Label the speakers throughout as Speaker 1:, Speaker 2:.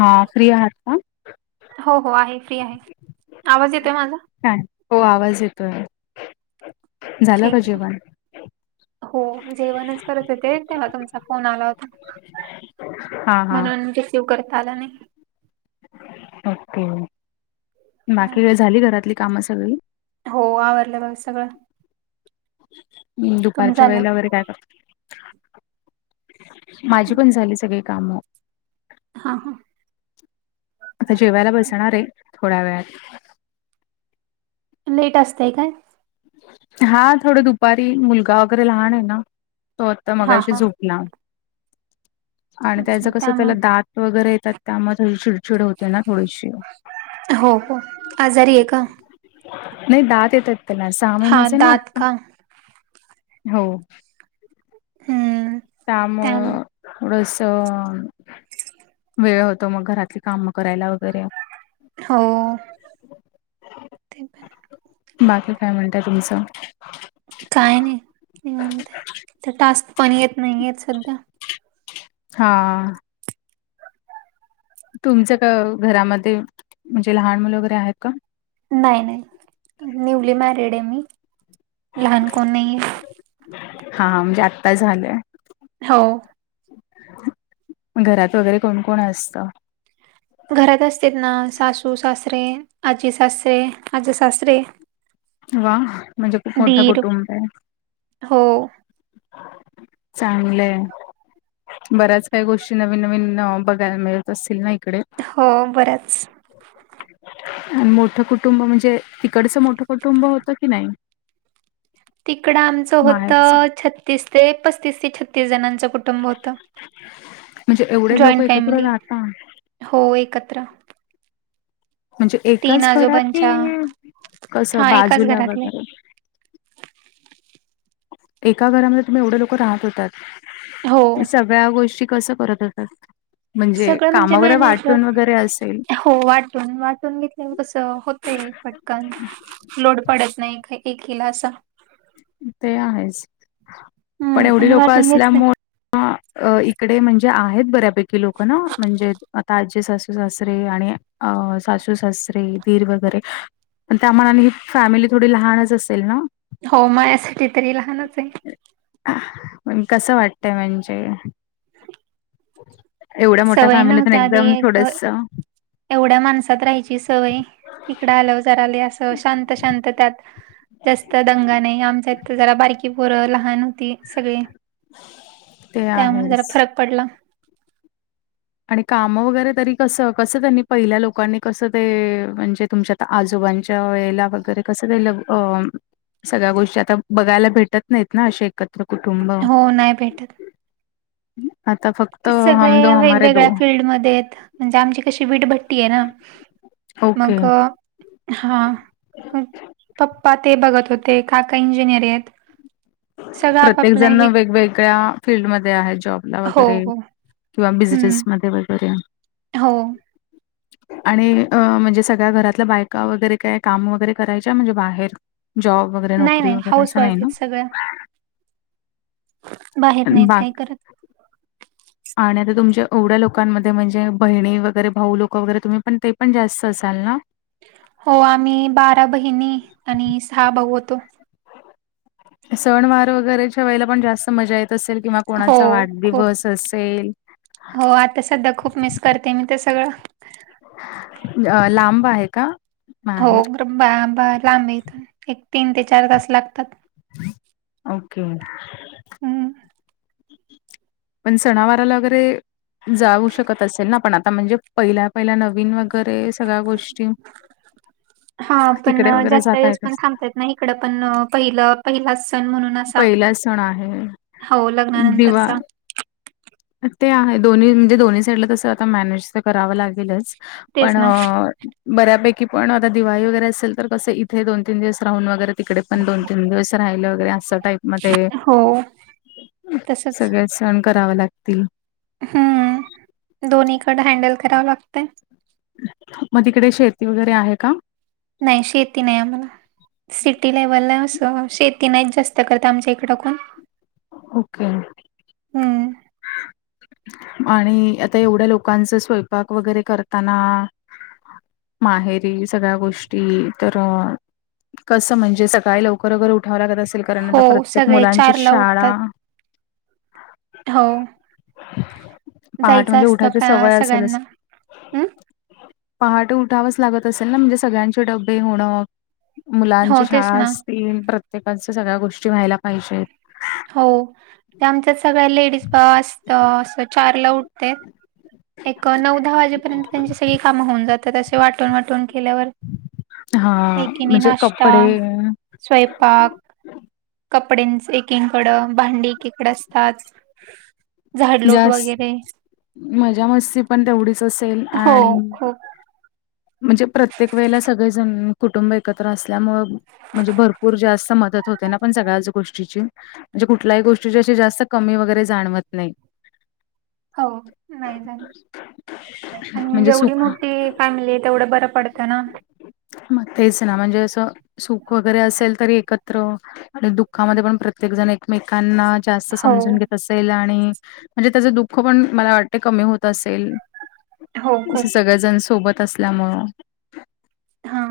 Speaker 1: हा फ्री आहात का
Speaker 2: हो हो आहे फ्री आहे, आवाज येतोय माझा.
Speaker 1: काय हो आवाज येतोय. झालं
Speaker 2: ठीक
Speaker 1: का
Speaker 2: आहे, ठीक आहे.
Speaker 1: जेवन.
Speaker 2: हो जेवणच करत होते, तेव्हा तुमचा फोन आला होता.
Speaker 1: हा हा..
Speaker 2: तेव करता आला नाई.
Speaker 1: ओके
Speaker 2: हं.
Speaker 1: बाकी काय झाली घरातली कामं सगळी?
Speaker 2: हो आवरलं, बघ सगळं.
Speaker 1: मग
Speaker 2: तुमचं
Speaker 1: दुपारच्या
Speaker 2: झालं?
Speaker 1: वेळेला वगैरे काय करताय. माझी पण झाली सगळी कामं.
Speaker 2: हा हा..
Speaker 1: आता जेवायला बसणार आहे थोड्या वेळात.
Speaker 2: लेट असते काय?
Speaker 1: हा थोडे दुपारी मुलगा वगैरे लाहण आहे ना तो आता
Speaker 2: हां,
Speaker 1: मगाशी
Speaker 2: हां.
Speaker 1: झोपला ‌. आणि त्याच
Speaker 2: अच्छा,
Speaker 1: कसं चालय,
Speaker 2: त्यामुळे
Speaker 1: दात वगैरे येतात ‌त्यामुळे चिड
Speaker 2: हो हो, आजारी आहे का.
Speaker 1: नाय दात येतात त्याला सहा
Speaker 2: हां,
Speaker 1: महिन्याचा ना
Speaker 2: दात
Speaker 1: आता
Speaker 2: का?
Speaker 1: हो.
Speaker 2: हम्म
Speaker 1: त्यामुळं थोडस तर वेळ होतो मग घरातली काम करायला करूय
Speaker 2: हो, ते पण आहे.
Speaker 1: बाकी काय म्हणताय तुमचं?
Speaker 2: काय नाही निवांत आहे टास्क पण येत नाहीत सध्या.
Speaker 1: हा हा. तुमच क घरामध्ये म्हणजे लहान मुल वगैरे आहेत का?
Speaker 2: नाही नाही निवली मॅरीड आहे मी लहान कोण नाही ये.
Speaker 1: हा म्हणजे आत्ता झालंय.
Speaker 2: हो.
Speaker 1: घरात वगैरे कोण कोण असतं?
Speaker 2: घरात असते ना सासू सासरे, आजी सासरे, आजे सासरे.
Speaker 1: वा म्हणजे खूप मोठं
Speaker 2: दीर
Speaker 1: कुटुंब आहे.
Speaker 2: हो
Speaker 1: चांगलंय. बऱ्याच काही गोष्टी नवीन नवीन बघायला मिळत असतील ना इकडे?
Speaker 2: हो बरंच
Speaker 1: आणि मोठं कुटुंब म्हणजे ईकडच मोठं कुटुंब होतं की नाही?
Speaker 2: तिकडं आमचं होत
Speaker 1: माहेरचं
Speaker 2: छत्तीस ते पसतीस ते छतीस जणांचं कुटुंब. कुटुंब
Speaker 1: म्हणजे
Speaker 2: होत
Speaker 1: एवढे लोक
Speaker 2: जॉईंट
Speaker 1: एकत्र
Speaker 2: फॅमिली
Speaker 1: राहता
Speaker 2: हो एकत्र.
Speaker 1: म्हणजे
Speaker 2: तीन
Speaker 1: एकाच घरात
Speaker 2: आजोबांच्या
Speaker 1: की कसं
Speaker 2: हा एकाच
Speaker 1: बाजूला
Speaker 2: घरातले
Speaker 1: वगैरे? एका घरामध्ये तुम्ही एवढे लोक राहत
Speaker 2: हो
Speaker 1: होतात सगळ्या गोष्टी कसं करत होतात? म्हणजे
Speaker 2: सगळं
Speaker 1: काम
Speaker 2: म्हणजे
Speaker 1: वगैरे
Speaker 2: मॅनेज
Speaker 1: वाटून वगैरे असेल
Speaker 2: हो वाटून वाटून घेतले कसं होतय पटकन. लोड पडत नाही, का एकीला असा.
Speaker 1: ते आहेच पण
Speaker 2: हम्म
Speaker 1: एवढी
Speaker 2: आणि
Speaker 1: लोक
Speaker 2: वाटून घेतलं
Speaker 1: असल्यामुळ अ इकडे म्हणजे आहेत बऱ्यापैकी लोक ना म्हणजे आता आजीे सासू सासरे आणि अं सासू सासरे दीर वगैरे त्या मानाने ही फॅमिली थोडी लहानच असेल ना.
Speaker 2: हो मायासाठी तरी लहानच आहे.
Speaker 1: पण कसं वाटतय म्हणजे. एवढ्या मोठ्या
Speaker 2: सवय
Speaker 1: फॅमिली पण
Speaker 2: नव्हत्या आधी
Speaker 1: एकदम
Speaker 2: एक
Speaker 1: थोडस.
Speaker 2: एवढ्या माणसात राहायची सवय इकड आल्यावर जरा लई असं शांत शांत त्यात जास्त दंगा नाही आमच्या इथं जरा बारकी पोरं लहान होती सगळी.
Speaker 1: ते
Speaker 2: त्यामुळ जरा
Speaker 1: आहेच
Speaker 2: फरक पडला.
Speaker 1: आणि काम वगैरे तरी कस कसं त्यांनी पहिल्या लोकांनी कसं ते म्हणजे तुमच्यात. आजोबांच्या वेळेला वगैरे कसं का अ सगळ्या गोष्टी आता बघायला भेटत नाहीत ना असे एक कुटुंब
Speaker 2: हो नाही भेटत
Speaker 1: आता फ
Speaker 2: सगळे वेगवेगळ्या फिल्डमध्ये आहेत म्हणजे आमची कशी वीटभट्टी आहे ना.
Speaker 1: ओके.
Speaker 2: मग हा म पण प्पा ते बघत होते काका इंजिनिअर आहेत. सगळं
Speaker 1: प्रत्येक
Speaker 2: आपापल्या
Speaker 1: जण
Speaker 2: हे
Speaker 1: वेगवेगळ्या फीलल्डमध्ये आहे जॉबला
Speaker 2: हो
Speaker 1: वगैरे.
Speaker 2: हो
Speaker 1: किंवा
Speaker 2: हम्म
Speaker 1: बिझनेस मध्ये वगैरे.
Speaker 2: हो
Speaker 1: [inaudible] [unintelligible] आणि अ म्हणजे सगळ्या घरातल्या बायका वगैरे काय काम वगैरे करायच्या म्हणजे बाहेर जॉब वगैरे
Speaker 2: नाही
Speaker 1: नोकरी
Speaker 2: नाही
Speaker 1: वगैरे
Speaker 2: हाऊस
Speaker 1: असं
Speaker 2: वाईफ
Speaker 1: नाही ना?
Speaker 2: आहेत सगळ्या बाहेर नाहीत
Speaker 1: बा
Speaker 2: काय करत.
Speaker 1: आणि आता तुमच्या एवढ्या लोकांमध्ये म्हणजे बहिणी वगैरे भाऊ लोक वगैरे तुम्ही पण ते पण जास्त असाल ना?
Speaker 2: हो आम्ही बारा बहिणी आणि सहा भाऊ होतो.
Speaker 1: सण वार वगैरेच्या वेळेला पण जास्त मजा येत असेल किंवा
Speaker 2: हो
Speaker 1: कोणाचा
Speaker 2: खूप
Speaker 1: वाढदिवस असेल.
Speaker 2: हो आता सध्या खूप मिस करते मी ते सगळं.
Speaker 1: अ लांब आहे का?
Speaker 2: हो
Speaker 1: माहेर?
Speaker 2: ब बा बा लांबयेत एक तीन ते चार तास लागतात.
Speaker 1: ओके
Speaker 2: हम्म
Speaker 1: पण सणावाराला वगैरे जाऊ शकत असेल ना पण आता म्हणजे पहिल्या पहिल्या नवीन वगैरे सगळ्या गोष्टी.
Speaker 2: हा पण
Speaker 1: तिकडे वगैरे
Speaker 2: जास्त
Speaker 1: जाता
Speaker 2: दिवस
Speaker 1: येत
Speaker 2: पण
Speaker 1: अस
Speaker 2: थांबता येत नाही इकडं पण पहिलं पहिलाच सण म्हणून असं.
Speaker 1: पहिलाच सण आहे.
Speaker 2: हो
Speaker 1: दिवा
Speaker 2: लग्नानंतरचा.
Speaker 1: ते आहे दोन्ही म्हणजे दोन्ही साईडला तसं आता मॅनेज तर करावं लागेलच
Speaker 2: तेच
Speaker 1: पण.
Speaker 2: ना
Speaker 1: बऱ्यापैकी पण आता दिवाळी वगैरे असेल तर कसं इथे दोन तीन दिवस राहून वगैरे तिकडे पण दोन तीन दिवस राहिले वगैरे असं काही म ते
Speaker 2: हो तसच
Speaker 1: सगळे सण करावे लागतील.
Speaker 2: हम्म दोन्हीकडं हैंडल करावं लागतं.
Speaker 1: मग तिकडे शेती वगैरे आहे का?
Speaker 2: नाही शेती नाही आम्हाला. सिटी लेव्हलला असं शेती नाहीत जास्त करत आमच्या इकडं कोण.
Speaker 1: ओके.
Speaker 2: हम्म.
Speaker 1: आणि आता एवढ्या लोकांचं स्वयंपाक वगैरे करताना माहेरी सगळ्या गोष्टी तर कसं म्हणजे सकाळी लवकर वगैरे उठावं लागत असेल कारण
Speaker 2: हो
Speaker 1: आता प्रत्येक
Speaker 2: सगळे
Speaker 1: मुलांची
Speaker 2: चार ला
Speaker 1: शाळा
Speaker 2: उठतात हो
Speaker 1: पहाट
Speaker 2: जायचं
Speaker 1: म्हणजे
Speaker 2: असतं
Speaker 1: उठायची
Speaker 2: का
Speaker 1: सवय असेलच.
Speaker 2: सगळ्यांना हम्म
Speaker 1: पहाटे उठावंच लागत असेल ना म्हणजे सगळ्यांचे डबे होणं
Speaker 2: हो
Speaker 1: मुलांची
Speaker 2: तेच
Speaker 1: शाळा
Speaker 2: ना
Speaker 1: असतील प्रत्येकाच्या सगळ्या गोष्टी व्हायला पाहिजेत.
Speaker 2: हो ते आमच्या सगळ्या लेडीज बा असत अस चार ला उठते. एक नऊ दहा वाजेपर्यंत त्यांची सगळी कामं होऊन जातात असे वाटून वाटून केल्यावर.
Speaker 1: हा
Speaker 2: एकीने
Speaker 1: म्हणजे
Speaker 2: नाश्ता
Speaker 1: कपडे.
Speaker 2: स्वयंपाक कपड्यांच एकीकड भांडी एकीकड असतात झाडलोट
Speaker 1: जास्
Speaker 2: वगैरे
Speaker 1: मजा मस्ती पण तेवढीच असेल
Speaker 2: हो
Speaker 1: आणि
Speaker 2: खूप
Speaker 1: म्हणजे प्रत्येक वेळेला सगळेजण कुटुंब एकत्र असल्यामुं म्हणजे भरपूर जास्त मदत होते ना पण सगळ्याच गोष्टीची. म्हणजे कुठल्याही गोष्टीची अशी जास्त कमी वगैरे जाणवत नाही.
Speaker 2: हो नाही जाणवत आणि
Speaker 1: म्हणजे
Speaker 2: एवढी
Speaker 1: सुख
Speaker 2: मोठी फॅमिली तेवढं बरं पडतं ना.
Speaker 1: मग तेच ना म्हणजे असं सुख वगैरे असेल तरी एकत. त्र मग आणि दुःखामध्ये पण प्रत्येक जण एकमेकांना जास्त
Speaker 2: हो
Speaker 1: समजून घेत असत असेल आणि म्हणजे त्याचं दुःख पण मला वाटते कमी होत असेल.
Speaker 2: हो
Speaker 1: असे
Speaker 2: खूप
Speaker 1: सगळेजण सोबत असल्यामुळं.
Speaker 2: हा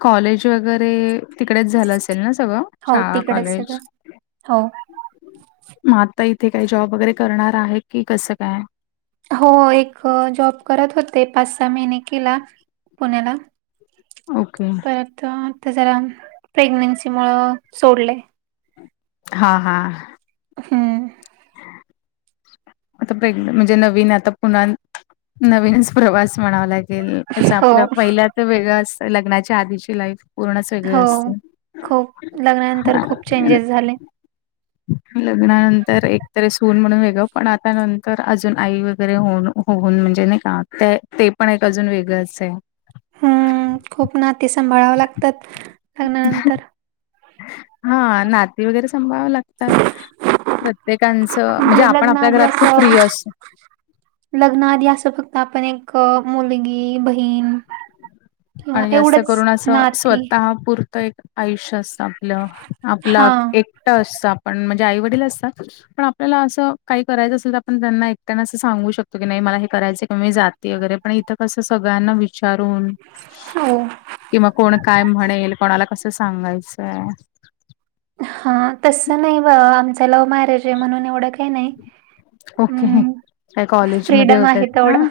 Speaker 1: कॉलेज वगैरे तिकडेच झालं असेल ना सगळं?
Speaker 2: हो
Speaker 1: शाळा,
Speaker 2: तिकडेच सगळं
Speaker 1: कॉलेज
Speaker 2: हो.
Speaker 1: मग आता इथे काही जॉब वगैरे करणार आहे की कसं काय?
Speaker 2: हो एक जॉब करत होते, पाच सहा महिने केला पुण्याला
Speaker 1: ओके
Speaker 2: परत आता जरा प्रेग्नेंसी मुळ सोडलंय.
Speaker 1: हा हा.
Speaker 2: हम्म.
Speaker 1: [unintelligible] आता म्हणजे नवीन आता पुन्हा नवीनच प्रवास म्हणावा लागेल. कसं
Speaker 2: हो
Speaker 1: आपलं पहिल त तर वेगळं असत लग्नाच्या आधीची लाईफ पूर्णच वेगळे
Speaker 2: हो
Speaker 1: असते
Speaker 2: खूप लग्नानंतर
Speaker 1: हा
Speaker 2: खूप
Speaker 1: म
Speaker 2: चेंजेस झाले
Speaker 1: लग्नानंतर एकतर अस होऊन म्हणून वेगळं पण आता नंतर अजून आई वगैरे हो होऊन म्हणजे नाही का ते. ते पण एक अजून वेगळंच आहे.
Speaker 2: हम खूप नाते सांभाळावं लागतात, लग्नानंतर.
Speaker 1: हा नाती वगैरे संभाळावे लागतात. प्रत्येकांचं म्हणजे आपण आपल्या घरात खूप फ्री अस
Speaker 2: लग्नाआधी असं फक्त आपण एक मुलगी बहीण किंवा
Speaker 1: आणि जास्त
Speaker 2: एवढंच
Speaker 1: करून असं
Speaker 2: नाती
Speaker 1: स्वतः पुरतं एक आयुष्य असत आपलं.
Speaker 2: हा
Speaker 1: आपलं एकटं असत आपण, म्हणजे आई वडील असतात. पण आपल्याला असं काही करायचं असेल, तर आपण त्यांना एकट्याना असं सांगू शकतो की नाही मला हे करायचं किवा मी जात वगैरे पण इथं कसं सगळ्यांना विचारून
Speaker 2: हो.
Speaker 1: किंवा कोण काय म्हणेल कोणाला कसं सांगायचय.
Speaker 2: हा तस नाही व आमच लव्ह मॅरेज आहे म्हणून एवढं काही नाही.
Speaker 1: ओके मग
Speaker 2: हम्म
Speaker 1: त्या कॉलेजमध्ये
Speaker 2: फ्रीडम आहे
Speaker 1: होतात ना.
Speaker 2: तेवढा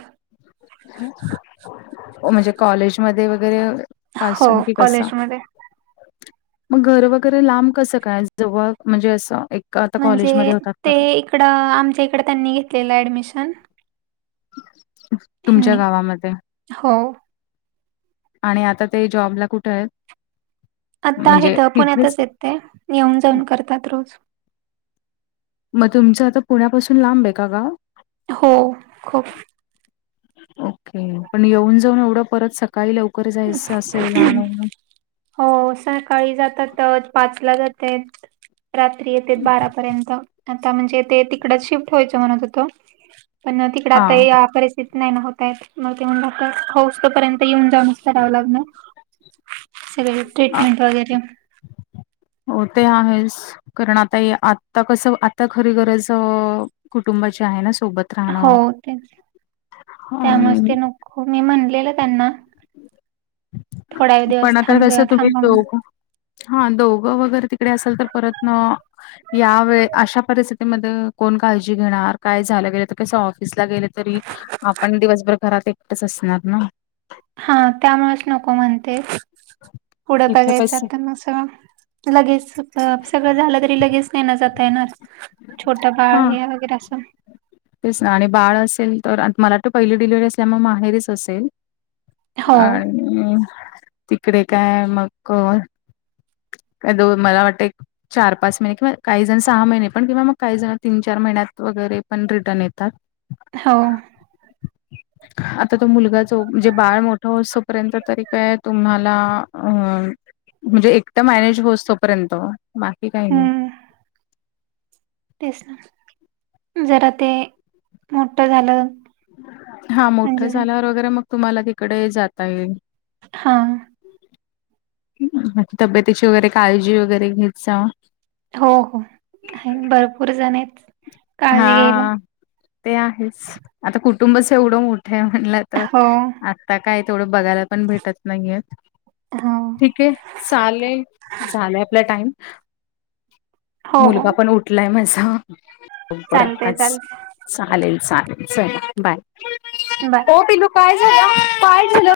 Speaker 1: म्हणजे कॉलेज मध्ये वगैरे
Speaker 2: हो
Speaker 1: पासून की बसा.
Speaker 2: कॉलेजमध्ये
Speaker 1: मग घर वगैरे लांब कसं काय जवळ म्हणजे असं एक आता
Speaker 2: म्हणजे
Speaker 1: कॉलेजमध्ये होतात
Speaker 2: ते
Speaker 1: तर.
Speaker 2: इकडं आमच्या इकडं त्यांनी घेतलेलं ॲडमिशन.
Speaker 1: तुमच्या गावामध्ये.
Speaker 2: हो.
Speaker 1: आणि आता ते जॉबला कुठे आहेत?
Speaker 2: आता आहे
Speaker 1: म्हणजे
Speaker 2: तर
Speaker 1: तिथेच
Speaker 2: पुण्यातच येत ते येऊन जाऊन करतात रोज.
Speaker 1: मग तुमचं आता पुण्यापासून लांब आहे का गाव?
Speaker 2: हो. खूप.
Speaker 1: ओके पण येऊन जाऊन एवढं परत सकाळी लवकर जायचं असेल आणि
Speaker 2: हो सकाळी जातातच पाचला जातेत. रात्री येते बारापर्यंत, आता म्हणजे ते तिकडच शिफ्ट व्हायचं म्हणत हूतो. पण तिकडे
Speaker 1: हा
Speaker 2: आता परिस्थिती नाही होतये मग ते म्हण टत हौसोपर्यंत येऊन जाऊन कराव लागणार, सगळे ट्रीटमेंट वगैरे.
Speaker 1: हो ते आहेच. कारण आता हे आता कसं आता खरी गरज कुटुंबाची आहे ना सोबत.
Speaker 2: हो
Speaker 1: राहणं
Speaker 2: तेच त्यामुळेच
Speaker 1: आणि
Speaker 2: ते नको हो मी म्हणलेलं त्यांना, थोड्या व दिवस
Speaker 1: पण आता
Speaker 2: थांब
Speaker 1: कसं तुम्ही
Speaker 2: थांबव म्हण
Speaker 1: दोघ हा दोघं वगैरे तिकडे असाल तर परतन. यावे अशा परिस्थितीमध्ये कोण काळजी घेणार? काय झालं गेलं तर कसं ऑफिसला गेलं तरी. आपण दिवसभर घरात एकटच असणार ना.
Speaker 2: हा त्यामुळेच नको म्हणते, पुढं
Speaker 1: इथं
Speaker 2: बघायचं
Speaker 1: कस
Speaker 2: आता कसं. लगेच सगळं झालं तरी लगेच नेण जात आहे न, छोटं बाळ
Speaker 1: हा
Speaker 2: हे वगैरे अस
Speaker 1: तेच ना आणि बाळ असेल तर मला तर पहिली डिलिव्हरी असल्यामुळे माहेरीच असेल.
Speaker 2: हो
Speaker 1: आणि तिकडे काय हे मग? काय. दोन मला वाटतंय. चार पाच महिने किंवा काही जण सहा महिने, पण किंवा मग काही जण तीन चार महिन्यात वगैरे. पण रिटर्न येता
Speaker 2: हो.
Speaker 1: [inaudible] आता तो मुलगा जो जे बाळ मोठा होऊ सो पर्यंत तरी काय तुम्हाला अ म्हणजे ऐकटा मॅनेज होसो पर्यंत बाकी काही नाही.
Speaker 2: हम्म तेच ना जरा ते मोठं झालं.
Speaker 1: हा मोठं
Speaker 2: म्हणजे
Speaker 1: झाल्यावर वगैरे मग तुम्हाला तिकडे जात येईल.
Speaker 2: हा.
Speaker 1: हा ती तब्यतीची वगैरे काळजी वगैरे घेत जावा.
Speaker 2: हो हो आहेन भरपूर जण आहेत.
Speaker 1: हा
Speaker 2: काळजी घ्यायला
Speaker 1: ते आहेच आता कुटुंबच एवढं मोठं आहे म्हणलात. तर
Speaker 2: हो
Speaker 1: आता काय तेवढं बघायला पण भेटत नाहीये.
Speaker 2: हो
Speaker 1: ठीक आहे चालेल झालंय आपला टाइम.
Speaker 2: हो हो
Speaker 1: मुलगा पण उठलाय माझा. बरं
Speaker 2: चालतय
Speaker 1: आताच
Speaker 2: चालतय
Speaker 1: चालेल चालेल चला बाय.
Speaker 2: बाय.
Speaker 1: ओ पिलू काय झालं काय झालं?